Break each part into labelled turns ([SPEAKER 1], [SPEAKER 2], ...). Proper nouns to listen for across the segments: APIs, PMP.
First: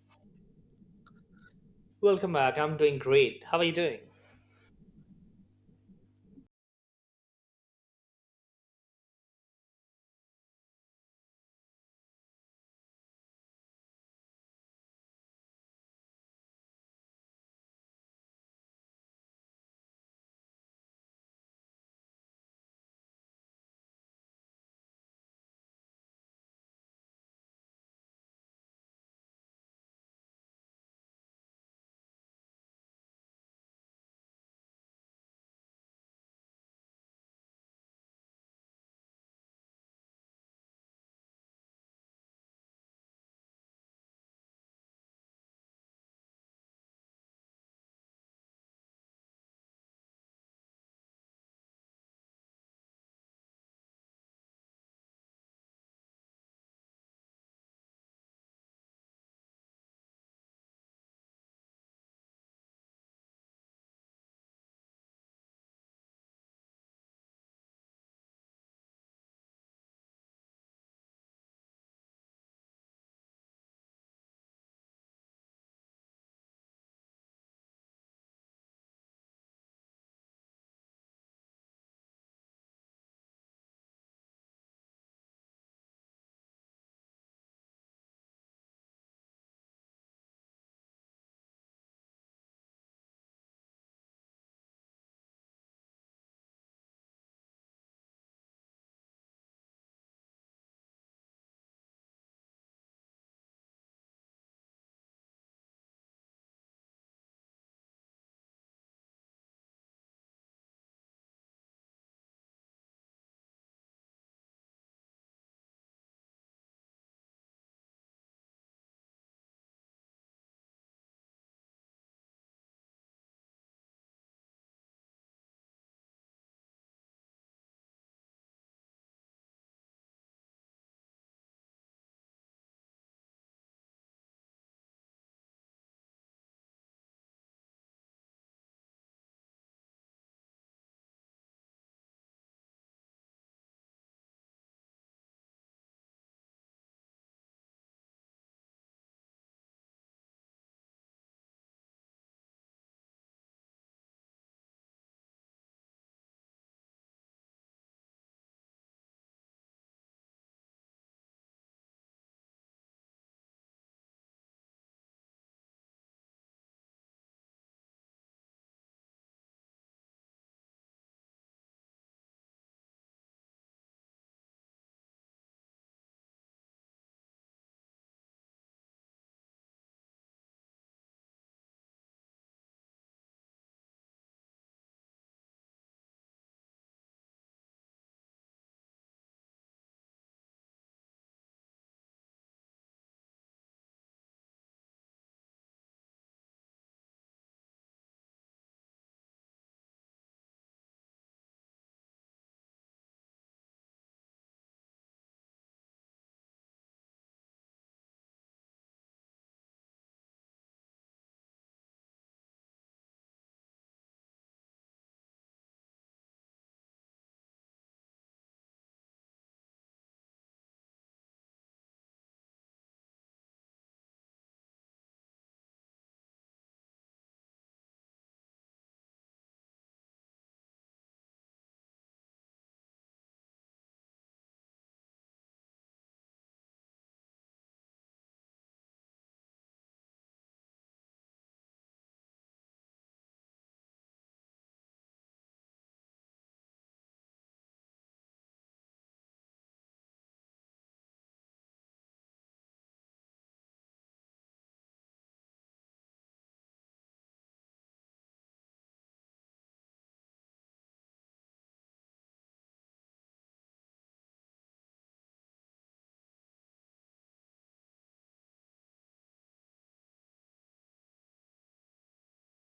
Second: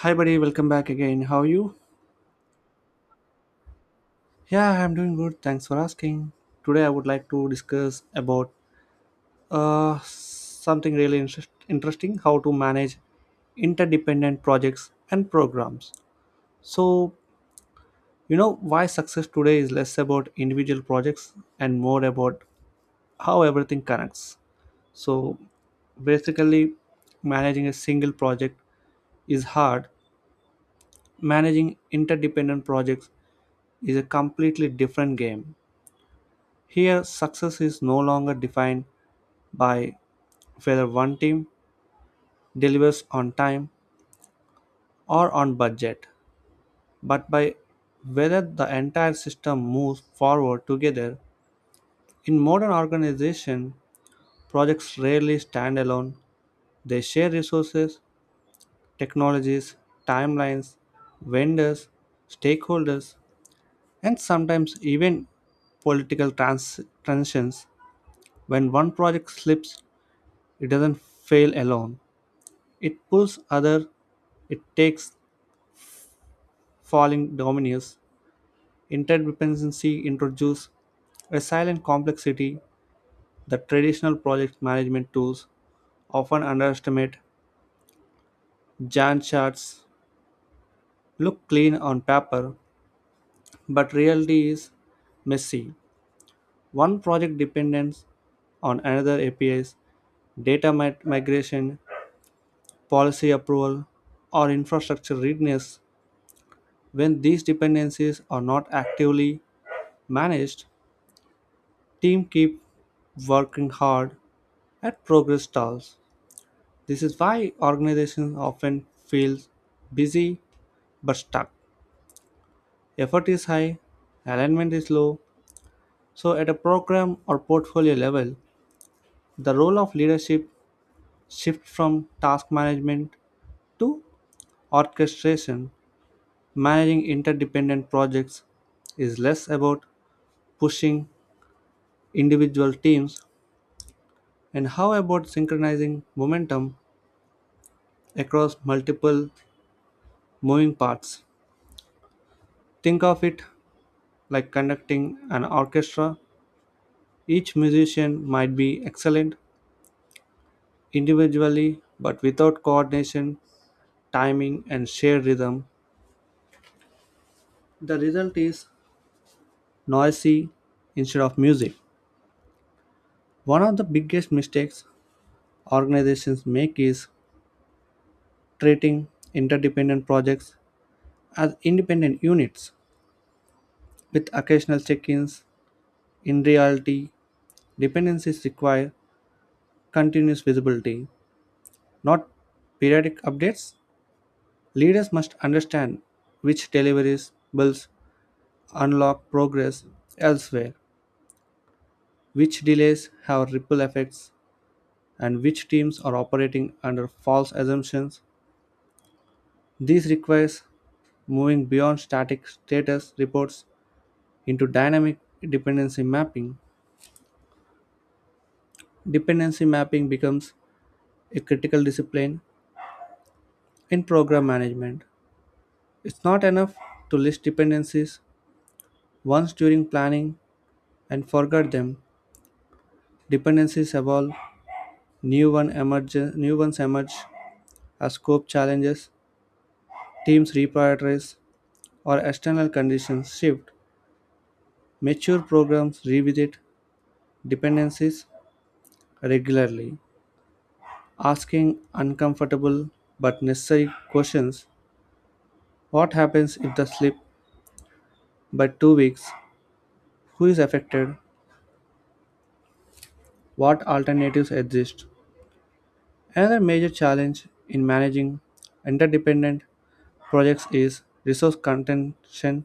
[SPEAKER 1] Hi, buddy. Welcome back again. How are you?
[SPEAKER 2] Welcome back. I'm doing great. How are you doing?
[SPEAKER 1] Yeah, I'm doing good. Thanks for asking. Today, I would like to discuss about something really interesting: how to manage interdependent projects and programs. So, you know why success today is less about individual projects and more about how everything connects. So, basically, managing a single project is hard. Managing interdependent projects is a completely different game. Here, success is no longer defined by whether one team delivers on time or on budget, but by whether the entire system moves forward together. In modern organizations, projects rarely stand alone. They share resources, technologies, timelines, vendors, stakeholders, and sometimes even transitions. When one project slips, it doesn't fail alone. It pulls other, it takes falling dominoes. Interdependency introduces a silent complexity that traditional project management tools often underestimate. Gantt charts look clean on paper, but reality is messy. One project depends on another APIs, migration, policy approval, or infrastructure readiness. When these dependencies are not actively managed, team keep working hard at progress stalls. This is why organizations often feel busy but stuck. Effort is high, alignment is low. So at a program or portfolio level, the role of leadership shifts from task management to orchestration. Managing interdependent projects is less about pushing individual teams and how about synchronizing momentum across multiple moving parts. Think of it like conducting an orchestra. Each musician might be excellent individually, but without coordination, timing, and shared rhythm, the result is noisy instead of music. One of the biggest mistakes organizations make is treating interdependent projects as independent units with occasional check ins. In reality, dependencies require continuous visibility, not periodic updates. Leaders must understand which deliveries bills unlock progress elsewhere, which delays have ripple effects, and which teams are operating under false assumptions. This requires moving beyond static status reports into dynamic dependency mapping. Dependency mapping becomes a critical discipline in program management. It's not enough to list dependencies once during planning and forget them. Dependencies evolve, new, one emerge, new ones emerge as scope challenges, teams reprioritize, or external conditions shift. Mature programs revisit dependencies regularly, asking uncomfortable but necessary questions. What happens if the slip by 2 weeks? Who is affected? What alternatives exist? Another major challenge in managing interdependent projects is resource contention.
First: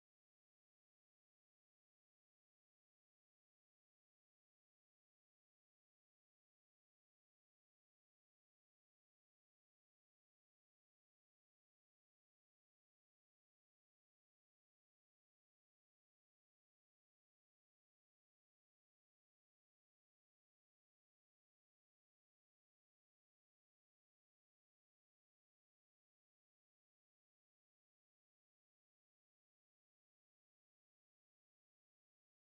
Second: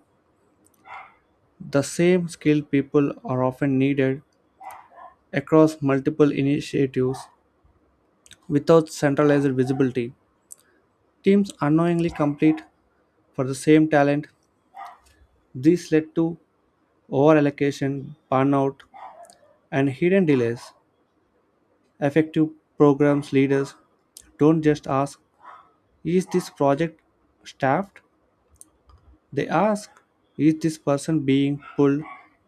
[SPEAKER 1] The same skilled people are often needed across multiple initiatives without centralized visibility. Teams unknowingly compete for the same talent. This led to overallocation, burnout, and hidden delays. Effective programs leaders don't just ask, "Is this project staffed?" They ask, "Is this person being pulled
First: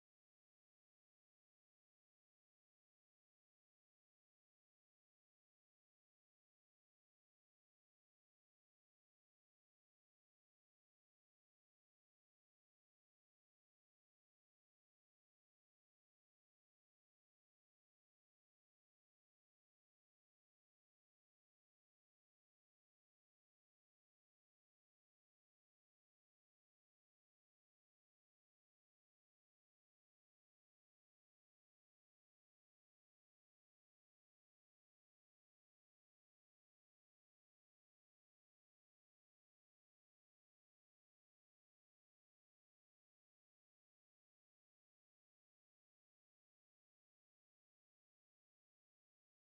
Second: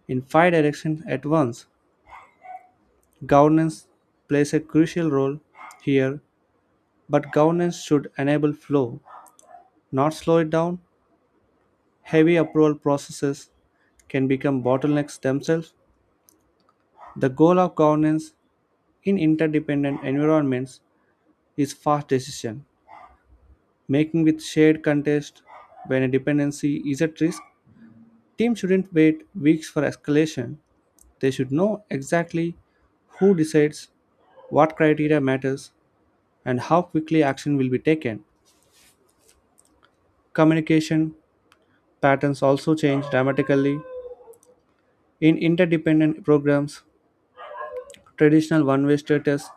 [SPEAKER 1] in five directions at once?" Governance plays a crucial role here. But governance should enable flow, not slow it down. Heavy approval processes can become bottlenecks themselves. The goal of governance in interdependent environments is fast decision making with shared context when a dependency is at risk. Teams shouldn't wait weeks for escalation. They should know exactly who decides, what criteria matters, and how quickly action will be taken. Communication patterns also change dramatically. In interdependent programs, traditional one way status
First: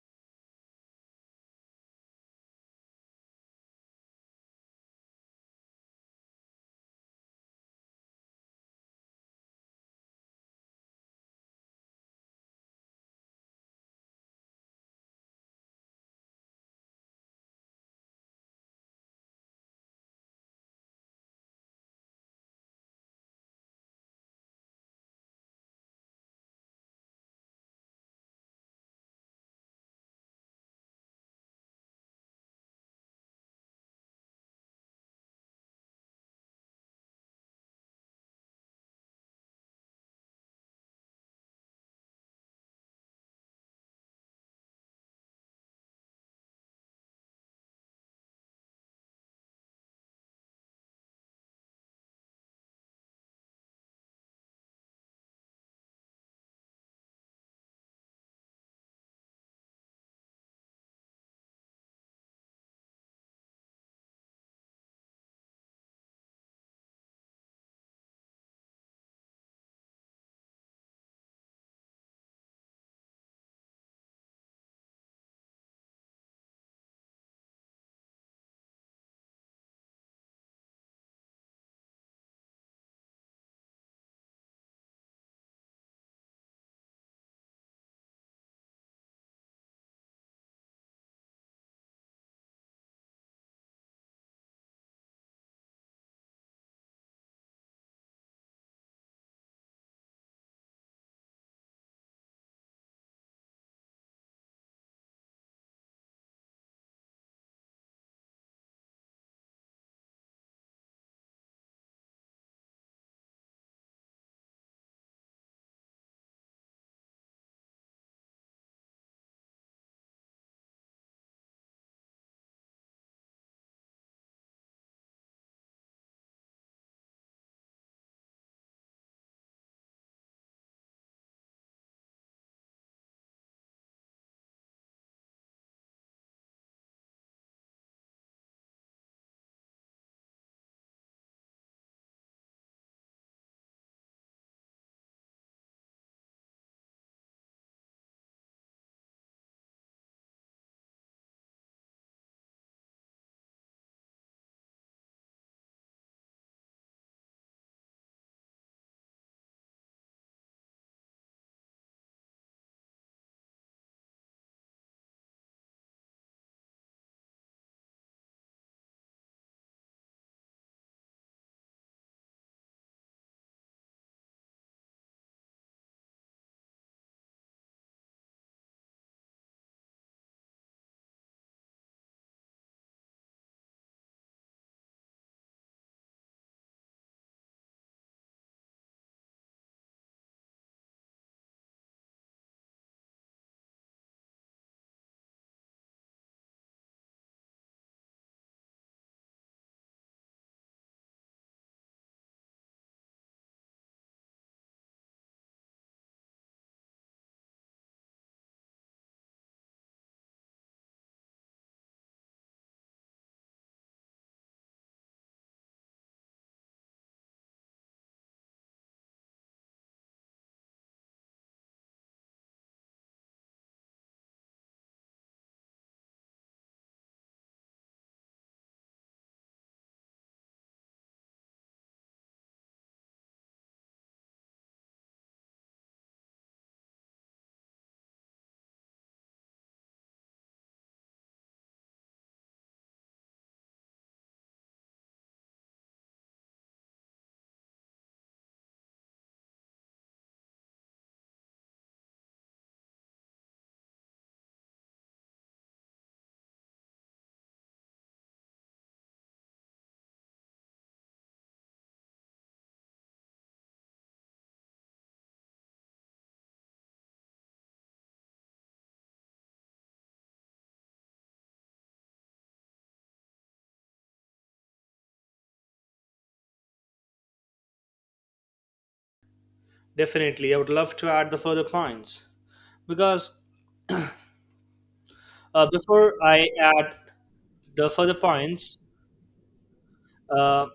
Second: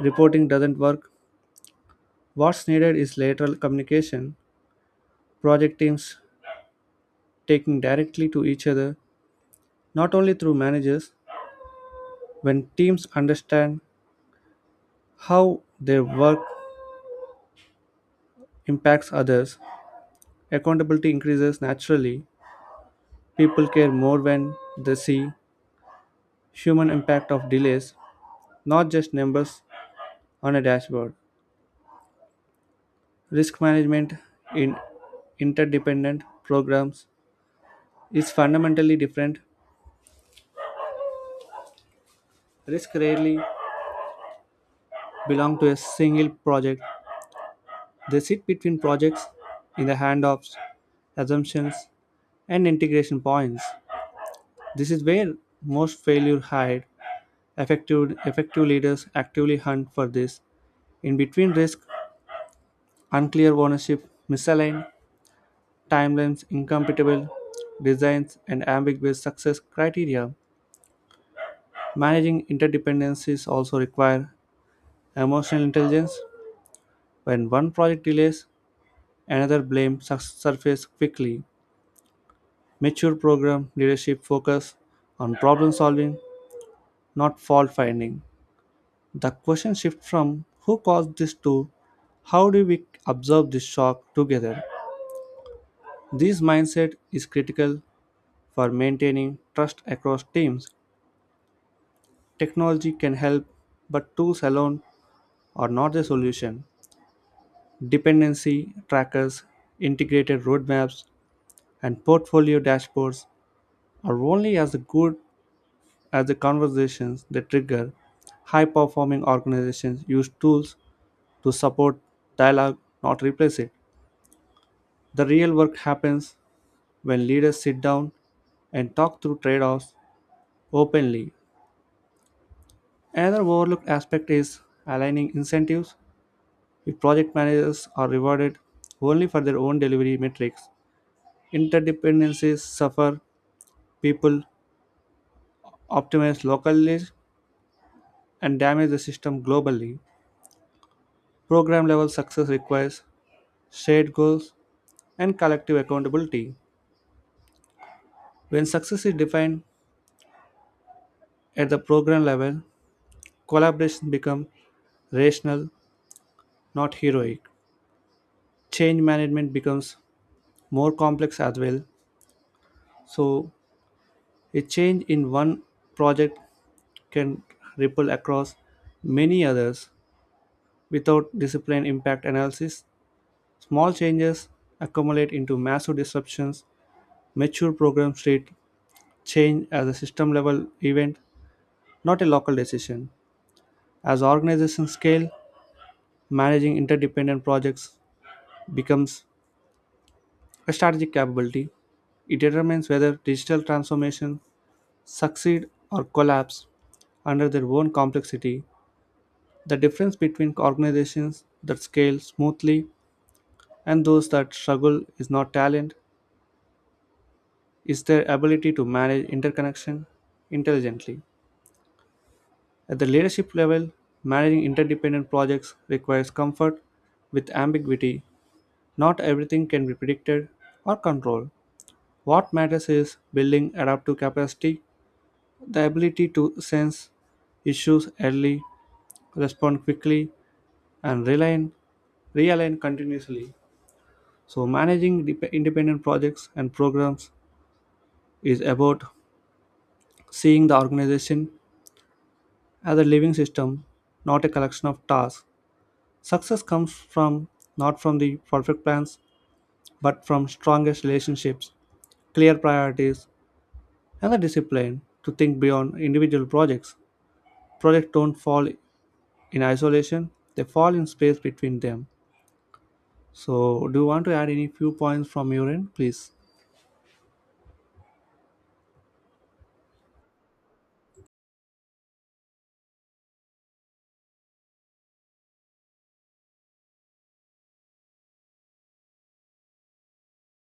[SPEAKER 1] reporting doesn't work. What's needed is lateral communication, project teams taking directly to each other, not only through managers. When teams understand how their work impacts others, accountability increases naturally. People care more when they see human impact of delays, not just numbers on a dashboard. Risk management in interdependent programs is fundamentally different. Risks rarely belong to a single project. They sit between projects in the handoffs, assumptions, and integration points. This is where most failure hide. Effective leaders actively hunt for this. In between risk, unclear ownership, misaligned timelines, incompatible designs, and ambiguous success criteria. Managing interdependencies also require emotional intelligence. When one project delays, another surfaced quickly. Mature program leadership focus on problem solving, not fault finding. The question shifts from who caused this to how do we observe this shock together? This mindset is critical for maintaining trust across teams. Technology can help, but tools alone are not the solution. Dependency trackers, integrated roadmaps, and portfolio dashboards are only as good as the conversations they trigger. High performing organizations use tools to support dialogue, not replace it. The real work happens when leaders sit down and talk through trade offs openly. Another overlooked aspect is aligning incentives. If project managers are rewarded only for their own delivery metrics, interdependencies suffer, people optimize locally and damage the system globally. Program level success requires shared goals and collective accountability. When success is defined at the program level, collaboration becomes rational, not heroic. Change management becomes more complex as well. So, a change in one project can ripple across many others without discipline impact analysis. Small changes accumulate into massive disruptions. Mature programs treat change as a system level event, not a local decision. As organizations scale, managing interdependent projects becomes a strategic capability. It determines whether digital transformation succeed or collapse under their own complexity. The difference between organizations that scale smoothly and those that struggle is not talent, is their ability to manage interconnection intelligently. At the leadership level, managing interdependent projects requires comfort with ambiguity. Not everything can be predicted or controlled. What matters is building adaptive capacity, the ability to sense issues early, respond quickly, and realign continuously. So, managing independent projects and programs is about seeing the organization as a living system, not a collection of tasks. Success comes from not from the perfect plans, but from strongest relationships, clear priorities, and the discipline to think beyond individual projects. Projects don't fall in isolation, they fall in space between them. So, do you want to add any few points from your end, please?
[SPEAKER 2] Definitely. I would love to add the further points because before I add the further points, uh,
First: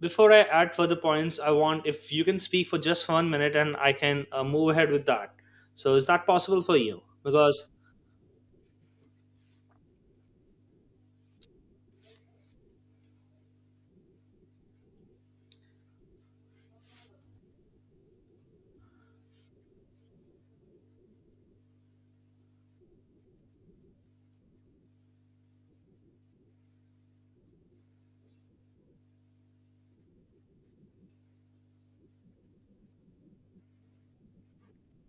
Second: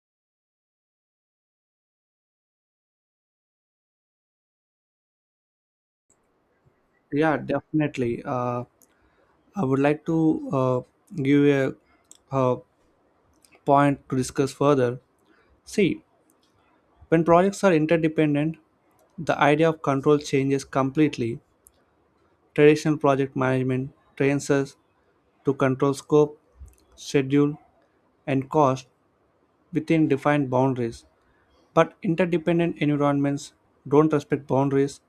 [SPEAKER 2] I want if you can speak for just 1 minute and I can move ahead with that. So is that possible for you?
[SPEAKER 1] Yeah,
[SPEAKER 2] Because
[SPEAKER 1] definitely. I would like to give a, uh point to discuss further. See, when projects are interdependent, the idea of control changes completely. Traditional project management trains us to control scope, schedule, and cost within defined boundaries. But interdependent environments don't respect boundaries.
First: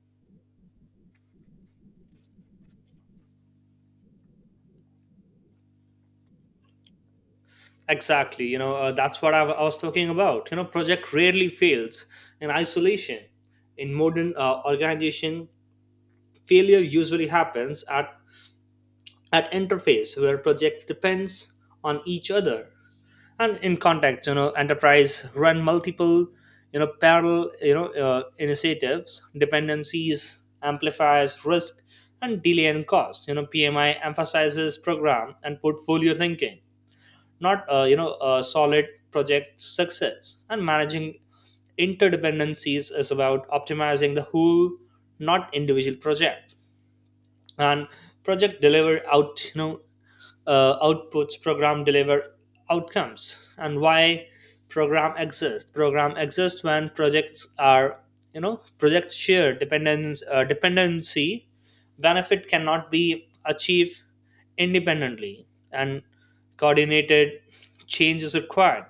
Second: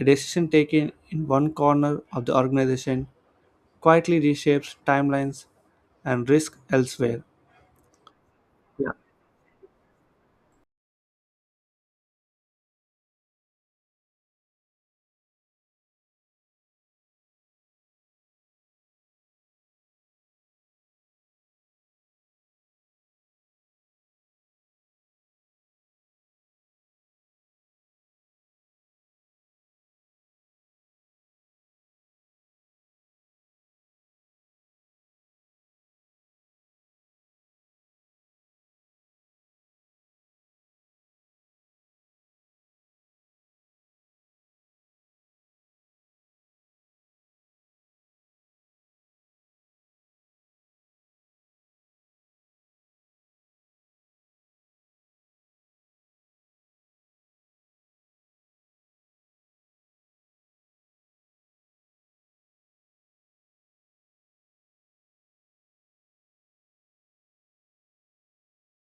[SPEAKER 1] A decision taken in one corner of the organization quietly reshapes timelines and risk elsewhere.
[SPEAKER 2] exactly, you know, that's what I was talking about. You know, project rarely fails in isolation. In modern organization, failure usually happens at interface where projects depends on each other. And in context, you know, enterprise run multiple, you know, parallel, you know, initiatives dependencies amplifies risk and delay and cost. You know, PMI emphasizes program and portfolio thinking, not you know, a solid project success. And managing interdependencies is about optimizing the whole, not individual project. And project deliver out, you know, outputs, program deliver outcomes. And why program exists, program exists when projects are, you know, projects share dependence dependency. Benefit cannot be achieved independently and coordinated change is required.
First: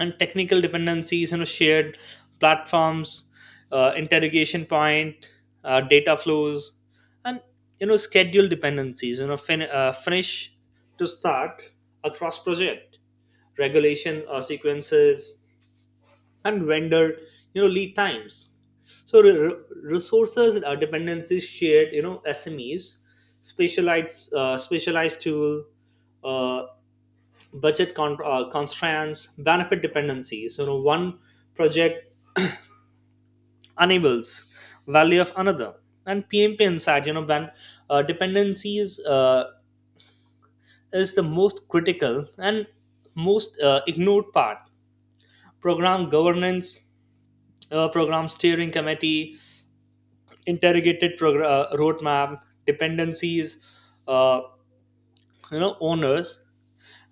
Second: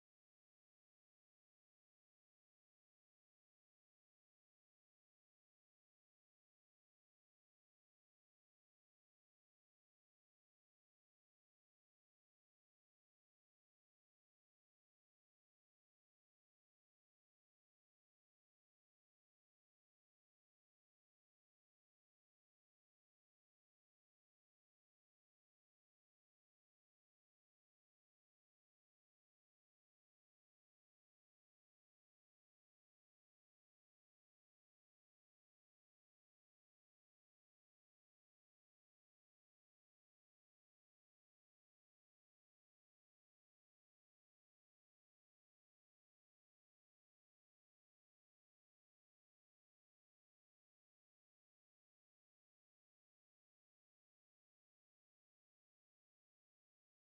[SPEAKER 2] And technical dependencies, you know, shared platforms, interrogation point, data flows, and, you know, schedule dependencies, you know, finish to start across project regulation, sequences, and vendor, you know, lead times. So resources and dependencies shared, you know, SMEs, specialized tool, uh, constraints, benefit dependencies. You know, one project enables value of another, and PMP insight. You know, when dependencies is the most critical and most ignored part. Program governance, program steering committee, interrogated roadmap, dependencies, uh, you know, owners,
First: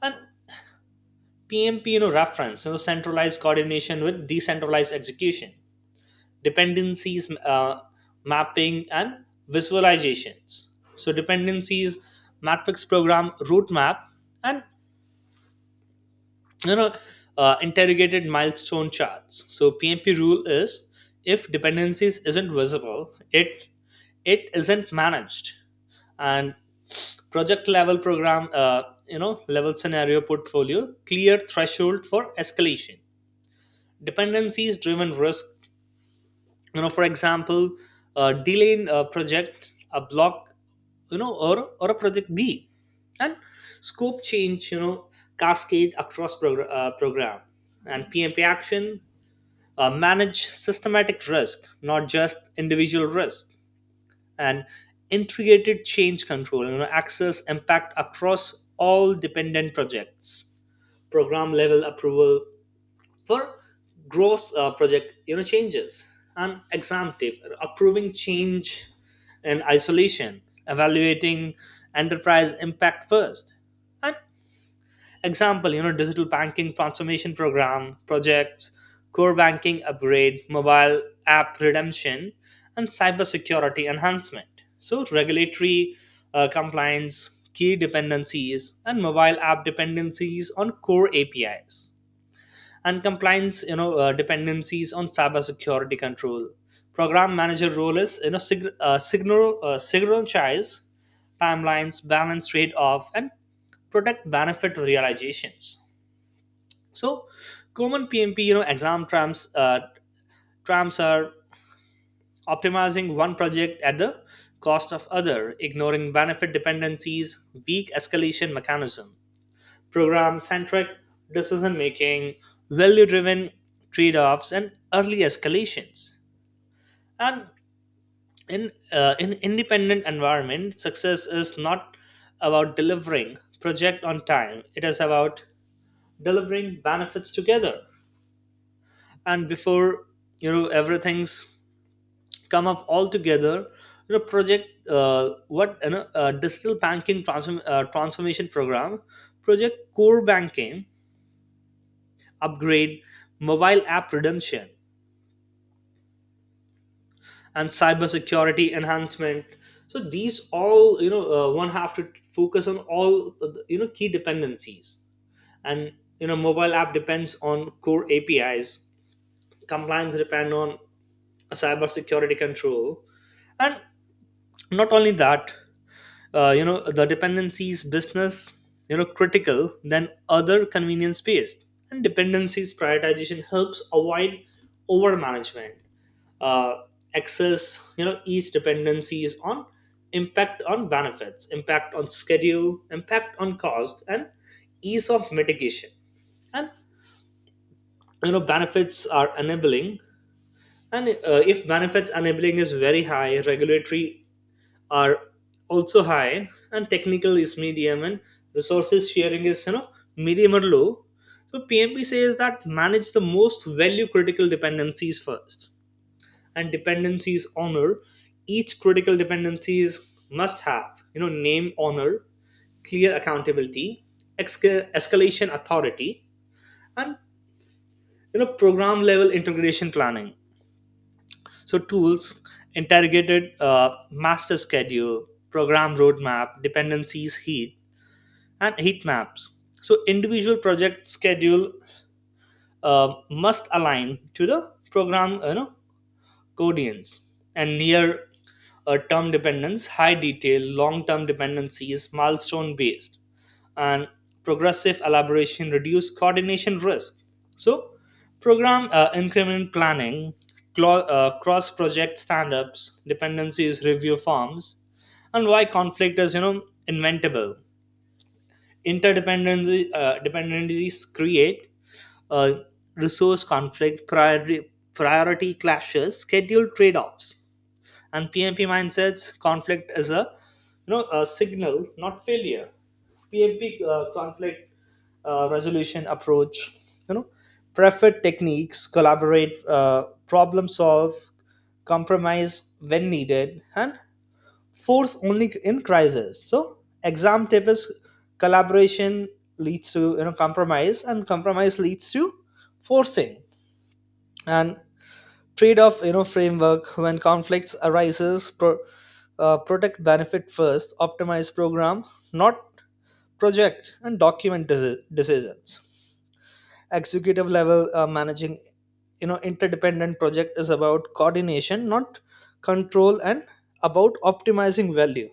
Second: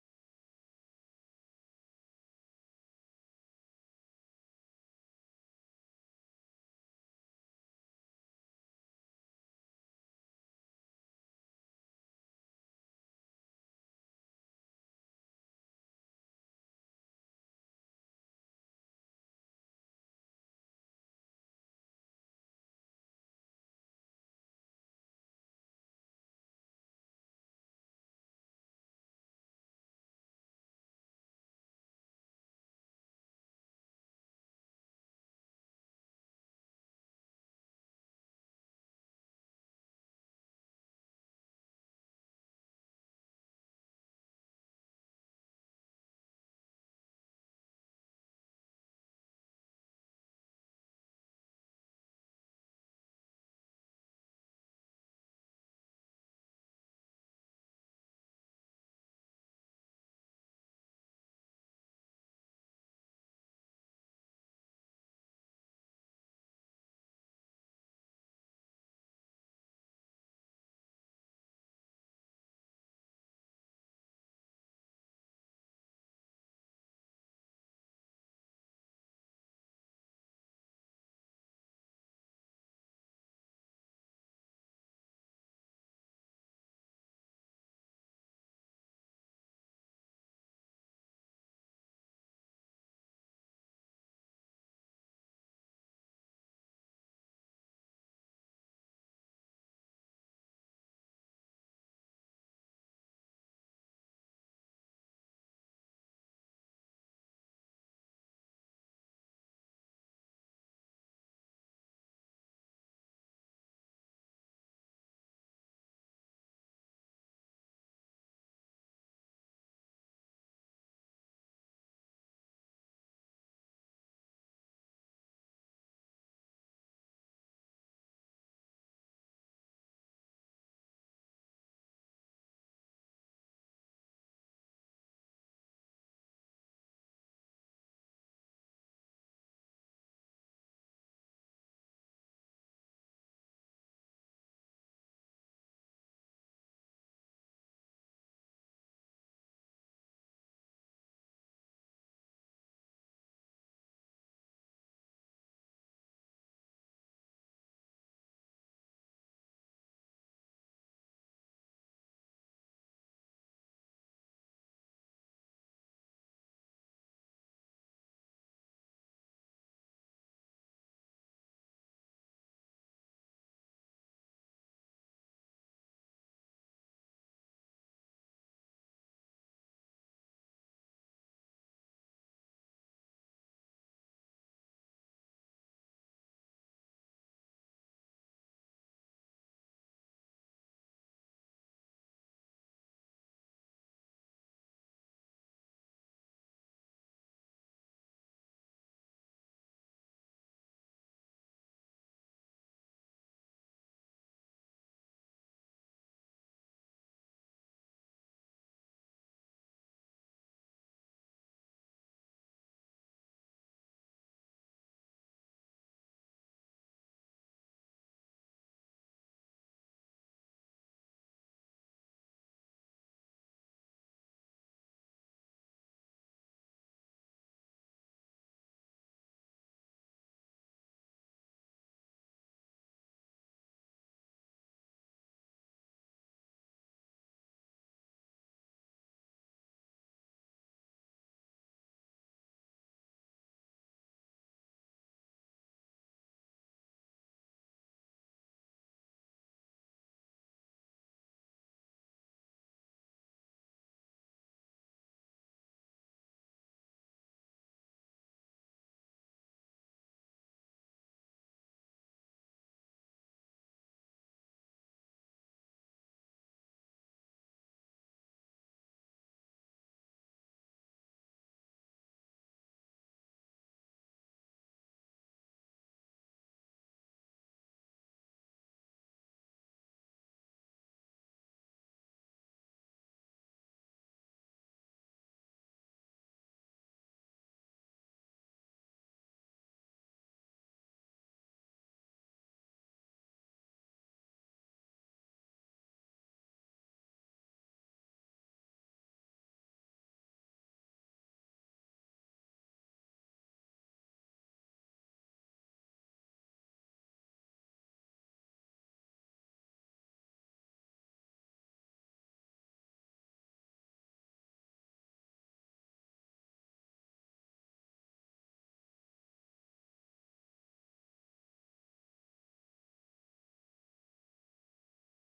[SPEAKER 2] and PMP, you know, reference, you know, centralized coordination with decentralized execution, dependencies mapping and visualizations. So dependencies matrix, program route map, and, you know, interrogated milestone charts. So PMP rule is, if dependencies isn't visible, it isn't managed. And project level, program you know, level scenario, portfolio, clear threshold for escalation, dependencies driven risk. You know, for example, delay in a project A block, you know, or a project B, and scope change, you know, cascade across program. And PMP action, manage systematic risk, not just individual risk. And integrated change control, you know, access impact across all dependent projects, program level approval for gross project, you know, changes. And exam tip, approving change in isolation, evaluating enterprise impact first. And example, you know, digital banking transformation program projects, core banking upgrade, mobile app redemption, and cybersecurity enhancement. So regulatory compliance key dependencies, and mobile app dependencies on core APIs, and compliance, you know, dependencies on cybersecurity control. Program manager role is, you know, sig- signal synchronize timelines, balance trade-off, and protect benefit realizations. So common PMP, you know, exam trams are optimizing one project at the cost of other, ignoring benefit dependencies, weak escalation mechanism, program centric decision making, value driven trade offs, and early escalations. And in independent environment, success is not about delivering project on time. It is about delivering benefits together. And before, you know, everything's come up all together, you know, digital banking transformation program, project core banking upgrade, mobile app redemption, and cybersecurity enhancement. So these all, you know, one have to focus on all, you know, key dependencies, and, you know, mobile app depends on core APIs, compliance depend on cybersecurity control, and not only that, you know, the dependencies business, you know, critical than other convenience based. And dependencies prioritization helps avoid over management. uh, Access, you know, each dependencies on impact on benefits, impact on schedule, impact on cost, and ease of mitigation. And, you know, benefits are enabling, and if benefits enabling is very high, regulatory are also high, and technical is medium, and resources sharing is, you know, medium or low. So PMP says that manage the most value critical dependencies first. And dependencies honor, each critical dependencies must have, you know, name honor, clear accountability, escalation authority, and, you know, program level integration planning. So tools, interrogated master schedule, program roadmap, dependencies heat and heat maps. So individual project schedule must align to the program, you know, codians, and near a term dependence, high detail, long term dependency is milestone based, and progressive elaboration reduce coordination risk. So, program increment planning, cross project stand ups, dependencies review forms, and why conflict is, you know, inventable. Interdependencies Dependencies create uh, resource conflict, priority clashes, schedule trade offs, and PMP mindsets, conflict is a, you know, a signal, not failure. PMP conflict resolution approach, you know, preferred techniques, collaborate, problem solve, compromise when needed, and force only in crisis. So exam tip is collaboration leads to, you know, compromise, and compromise leads to forcing. And trade-off, you know, framework when conflicts arises, protect benefit first, optimize program, not project, and document decisions. Executive level, managing, you know, interdependent project is about coordination, not control, and about optimizing value,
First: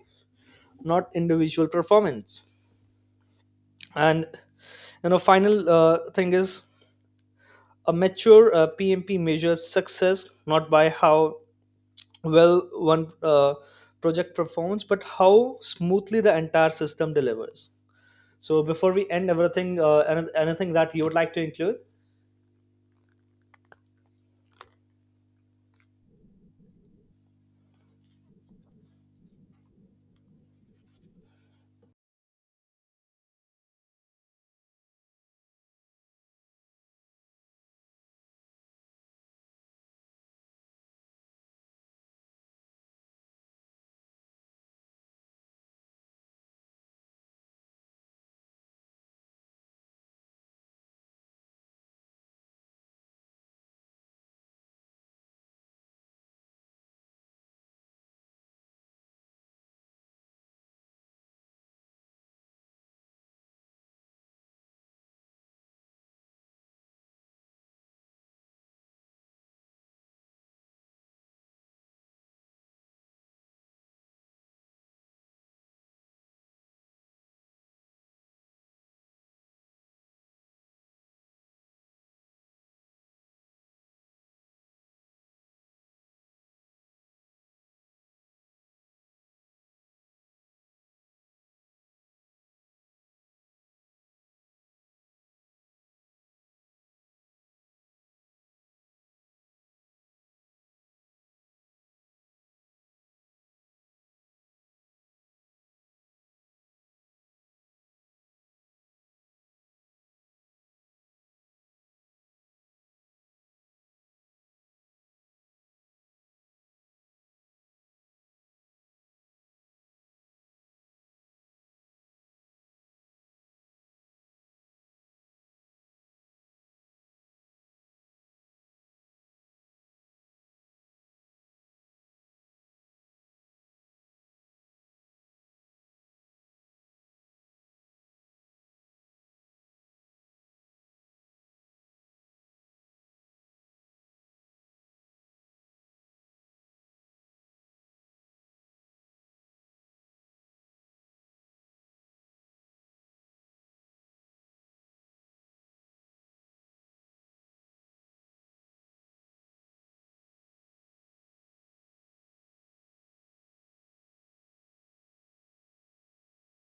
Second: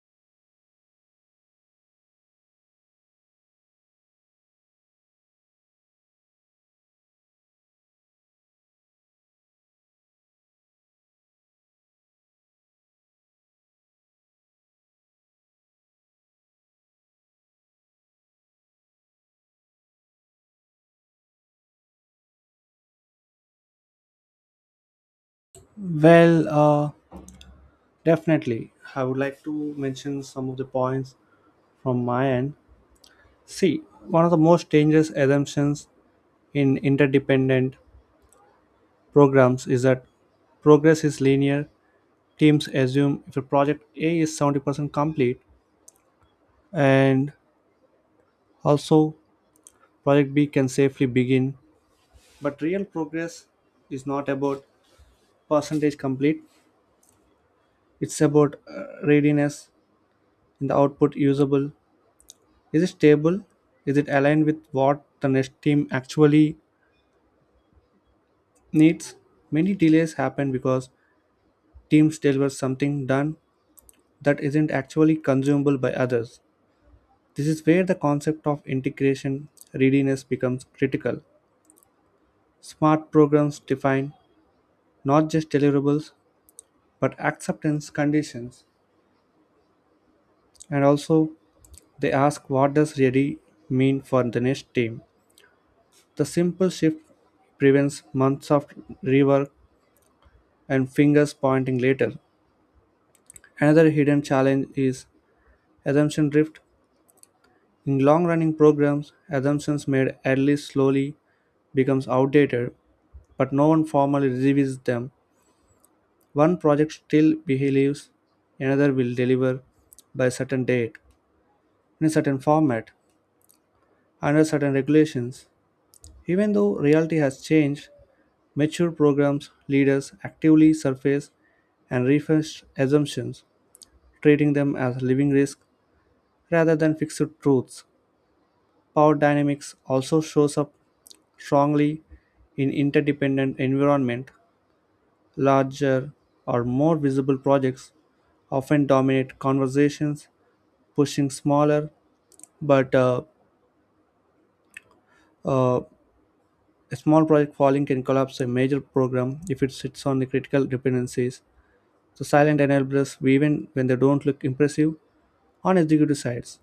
[SPEAKER 2] not individual performance. And, you know, final thing is, a mature PMP measures success not by how well one project performs, but how smoothly the entire system delivers. So before we end everything, anything that you would like to include?
[SPEAKER 1] Well, definitely. I would like to mention some of the points from my end. See, one of the most dangerous assumptions in interdependent programs is that progress is linear. Teams assume if a project A is 70% complete and also project B can safely begin. But real progress is not about percentage complete, it's about readiness in the output, usable, is it stable, is it aligned with what the next team actually needs? Many delays happen because teams deliver something done that isn't actually consumable by others. This is where the concept of integration readiness becomes critical. Smart programs define not just deliverables but acceptance conditions, and also they ask, what does ready mean for the next team? The simple shift prevents months of rework and fingers pointing later. Another hidden challenge is assumption drift. In long-running programs, assumptions made early slowly becomes outdated, but no one formally revisits them. One project still believes another will deliver by a certain date, in a certain format, under certain regulations. Even though reality has changed, mature programs leaders actively surface and refresh assumptions, treating them as living risks rather than fixed truths. Power dynamics also shows up strongly in interdependent environment. Larger or more visible projects often dominate conversations, pushing smaller but uh, a small project falling can collapse a major program if it sits on the critical dependencies. So silent enablers even when they don't look impressive on executive sides.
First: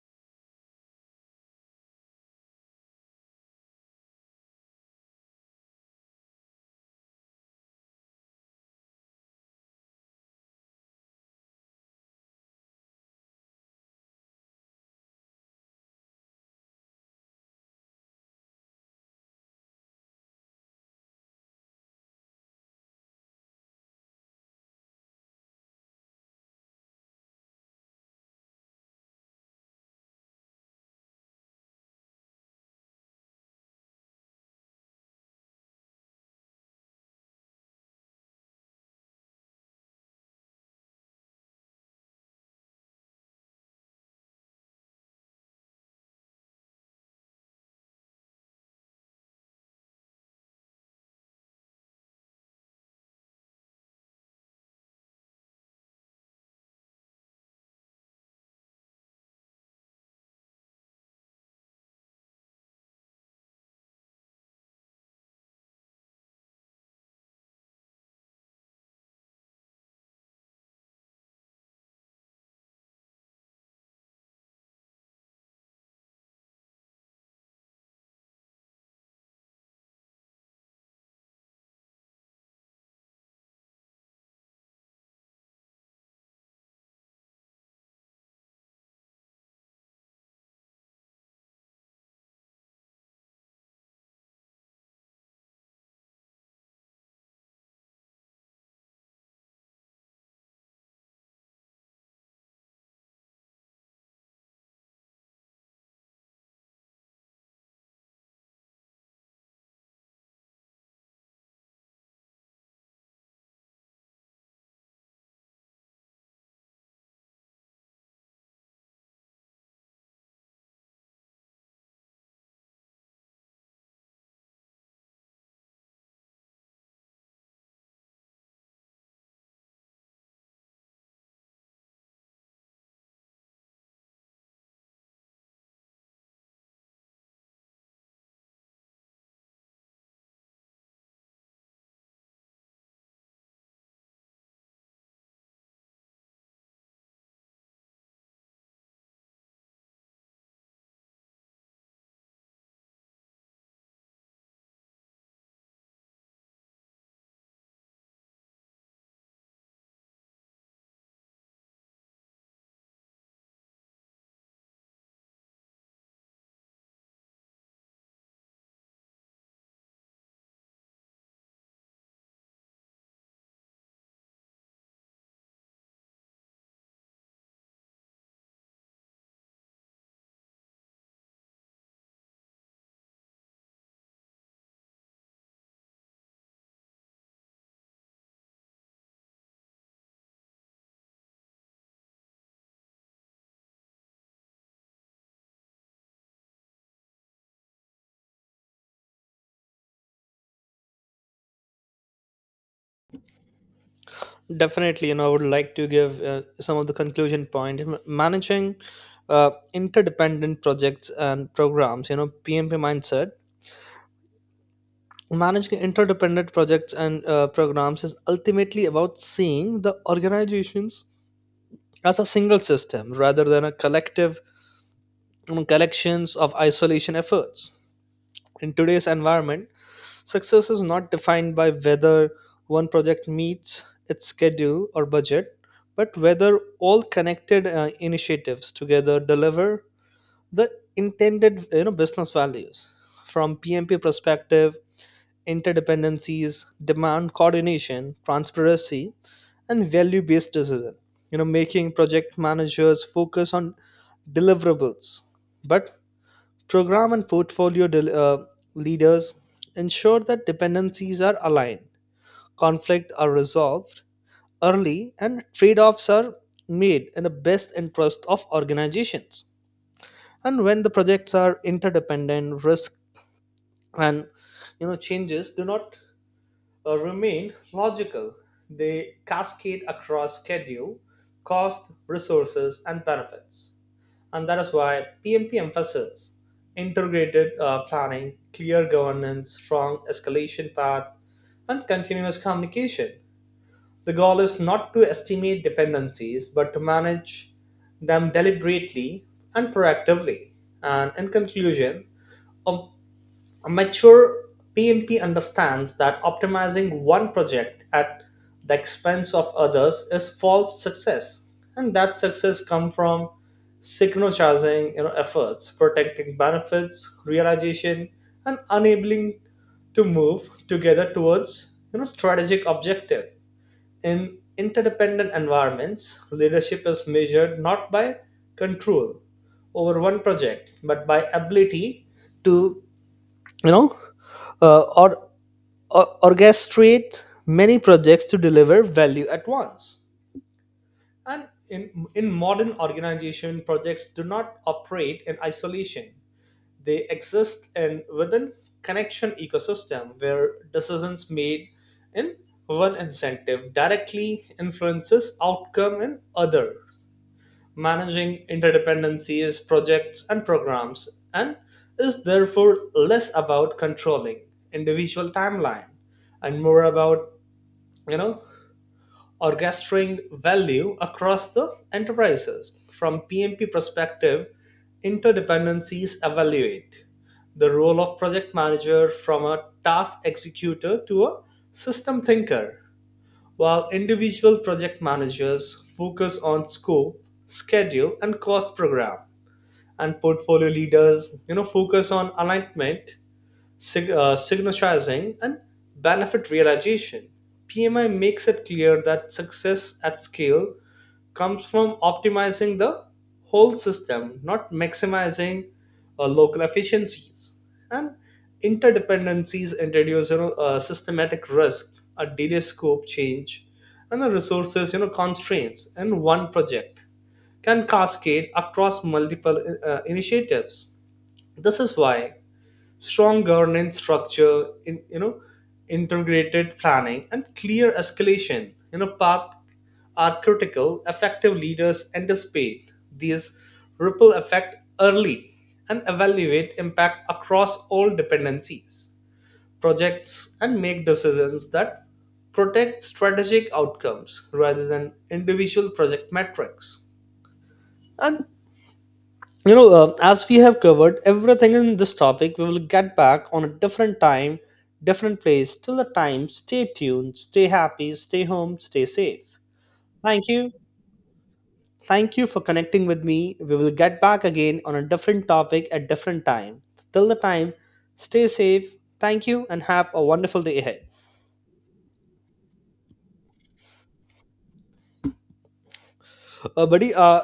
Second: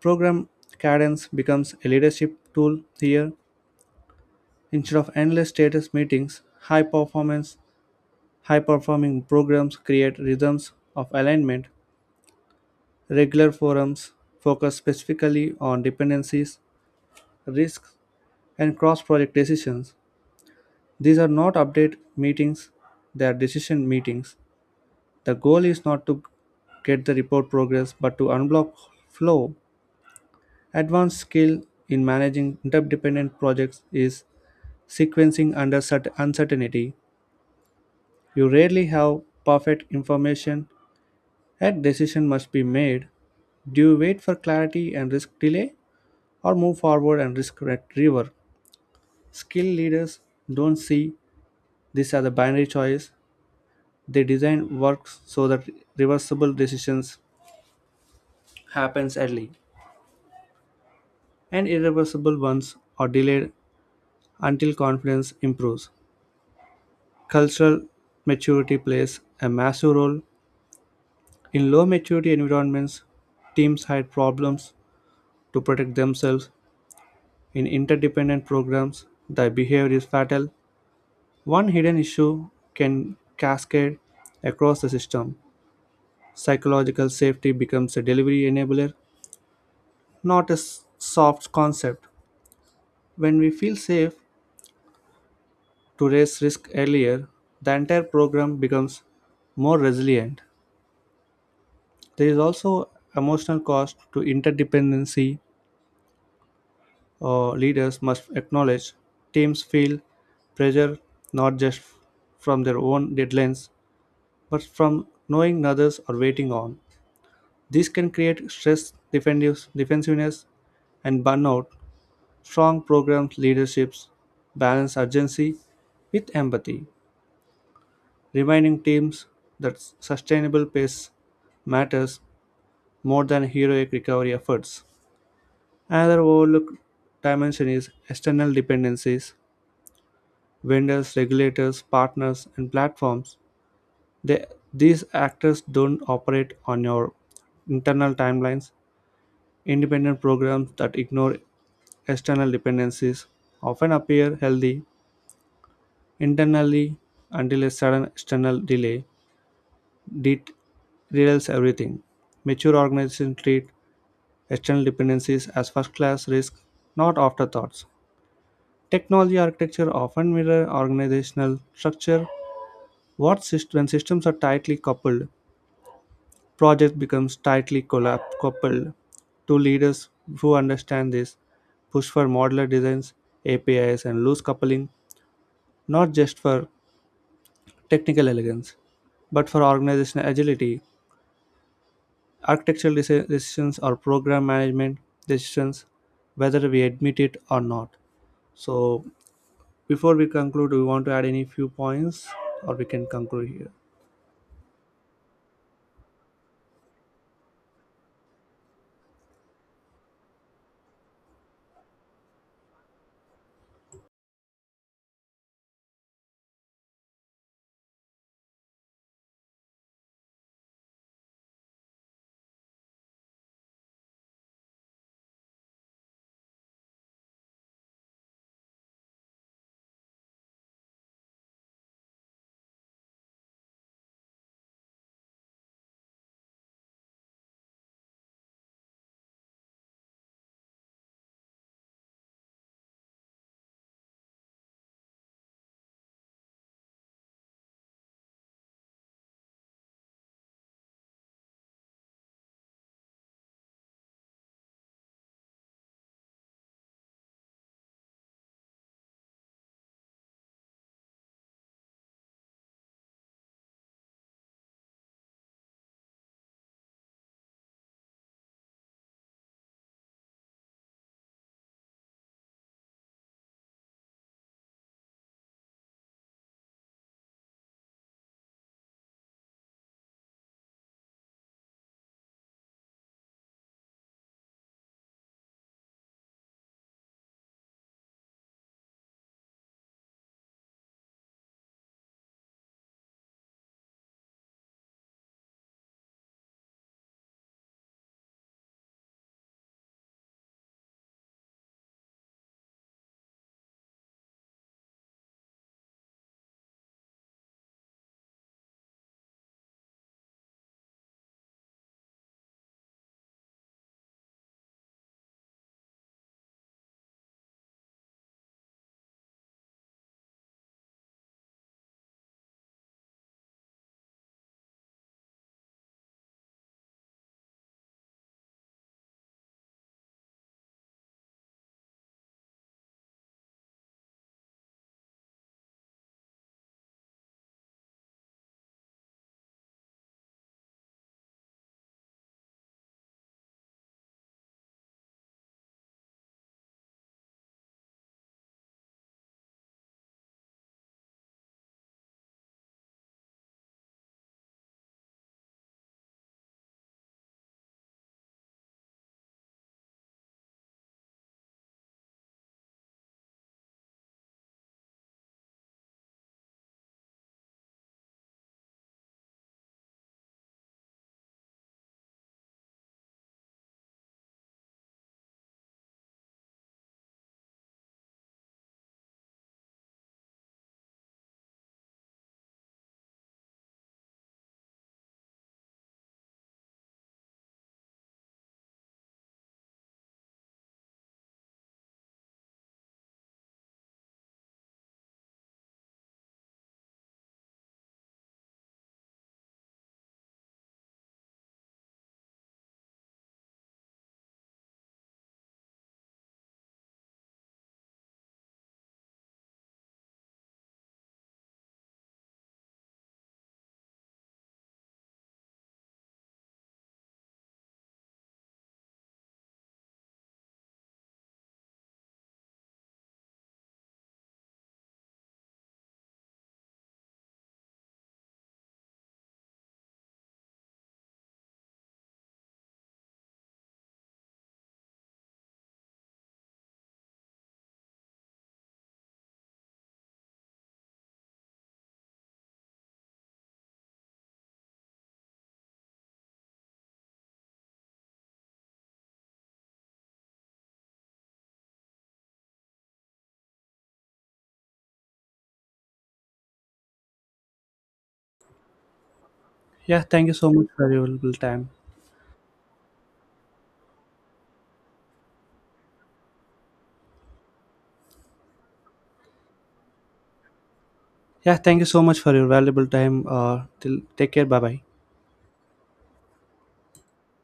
[SPEAKER 1] Program cadence becomes a leadership tool here. Instead of endless status meetings, high performance, high performing programs create rhythms of alignment. Regular forums focus specifically on dependencies, risks, and cross project decisions. These are not update meetings, they are decision meetings. The goal is not to get the report progress but to unblock flow. Advanced skill in managing interdependent projects is sequencing under uncertainty. You rarely have perfect information. A decision must be made. Do you wait for clarity and risk delay or move forward and risk rework? Skill leaders don't see this as a binary choice. They design works so that reversible decisions happens early and irreversible ones are delayed until confidence improves. Cultural maturity plays a massive role. In low maturity environments, teams hide problems to protect themselves. In interdependent programs, the behavior is fatal. One hidden issue can cascade across the system. Psychological safety becomes a delivery enabler, not a soft concept. When we feel safe to raise risk earlier, the entire program becomes more resilient. There is also emotional cost to interdependency. Leaders must acknowledge teams feel pressure not just from their own deadlines but from knowing others are waiting on. This can create stress, defensiveness, and burnout. Strong programs leaderships balance urgency with empathy, reminding teams that sustainable pace matters more than heroic recovery efforts. Another overlooked dimension is external dependencies, vendors, regulators, partners, and platforms. They, these actors don't operate on your internal timelines. Independent programs that ignore external dependencies often appear healthy internally until a sudden external delay det- derails everything. Mature organizations treat external dependencies as first class risk, not afterthoughts. Technology architecture often mirror organizational structure. When systems are tightly coupled, project becomes tightly coupled. Two leaders who understand this push for modular designs, APIs, and loose coupling, not just for technical elegance, but for organizational agility. Architectural decisions or program management decisions, whether we admit it or not. So, before we conclude, do we want to add any few points, or we can conclude here?
[SPEAKER 2] Definitely, you know, I would like to give some of the conclusion point. Managing interdependent projects and programs, you know, PMP mindset. Managing interdependent projects and programs is ultimately about seeing the organizations as a single system rather than a collective, you know, collections of isolation efforts. In today's environment, success is not defined by whether one project meets its schedule or budget, but whether all connected initiatives together deliver the intended, you know, business values. From PMP perspective, interdependencies demand coordination, transparency, and value-based decision. You know, making project managers focus on deliverables, but program and portfolio leaders ensure that dependencies are aligned, conflict are resolved early, and trade offs are made in the best interest of organizations. And when the projects are interdependent, risk and, you know, changes do not remain logical. They cascade across schedule, cost, resources, and benefits. And that is why PMP emphasizes integrated planning, clear governance, strong escalation path, and continuous communication. The goal is not to estimate dependencies, but to manage them deliberately and proactively. And in conclusion, a a mature PMP understands that optimizing one project at the expense of others is false success, and that success comes from synchronizing, you know, efforts, protecting benefits, realization, and enabling to move together towards, you know, strategic objective. In interdependent environments, leadership is measured not by control over one project, but by ability to, you know, uh, or, or orchestrate many projects to deliver value at once. And in modern organization, projects do not operate in isolation. They exist in within connection ecosystem where decisions made in one incentive directly influences outcome in other. Managing interdependencies, projects, and programs, and is therefore less about controlling individual timeline and more about, you know, orchestrating value across the enterprises. From PMP perspective, interdependencies evaluate the role of project manager from a task executor to a system thinker. While individual project managers focus on scope, schedule, and cost, program and portfolio leaders, you know, focus on alignment, synchronizing, and benefit realization. PMI makes it clear that success at scale comes from optimizing the whole system, not maximizing local efficiencies. And interdependencies introduce, you know, a systematic risk, a delay, scope change, and the resources, you know, constraints in one project can cascade across multiple initiatives. This is why strong governance structure in, you know, integrated planning and clear escalation, you know, path are critical. Effective leaders anticipate these ripple effect early and evaluate impact across all dependencies projects, and make decisions that protect strategic outcomes rather than individual project metrics. And, you know, as we have covered everything in this topic, we will get back on a different time, different place. Till the time, stay tuned, stay happy, stay home, stay safe.
[SPEAKER 1] Yeah, thank you
[SPEAKER 2] Thank
[SPEAKER 1] so
[SPEAKER 2] you.
[SPEAKER 1] much for your valuable time.
[SPEAKER 2] Thank you for connecting with me. We will get back again on a different topic at different time. Till the time, stay safe. Thank you, and have a wonderful day ahead.
[SPEAKER 1] Yeah, thank you so much for your valuable time. Till take care. Bye bye.
[SPEAKER 2] Buddy,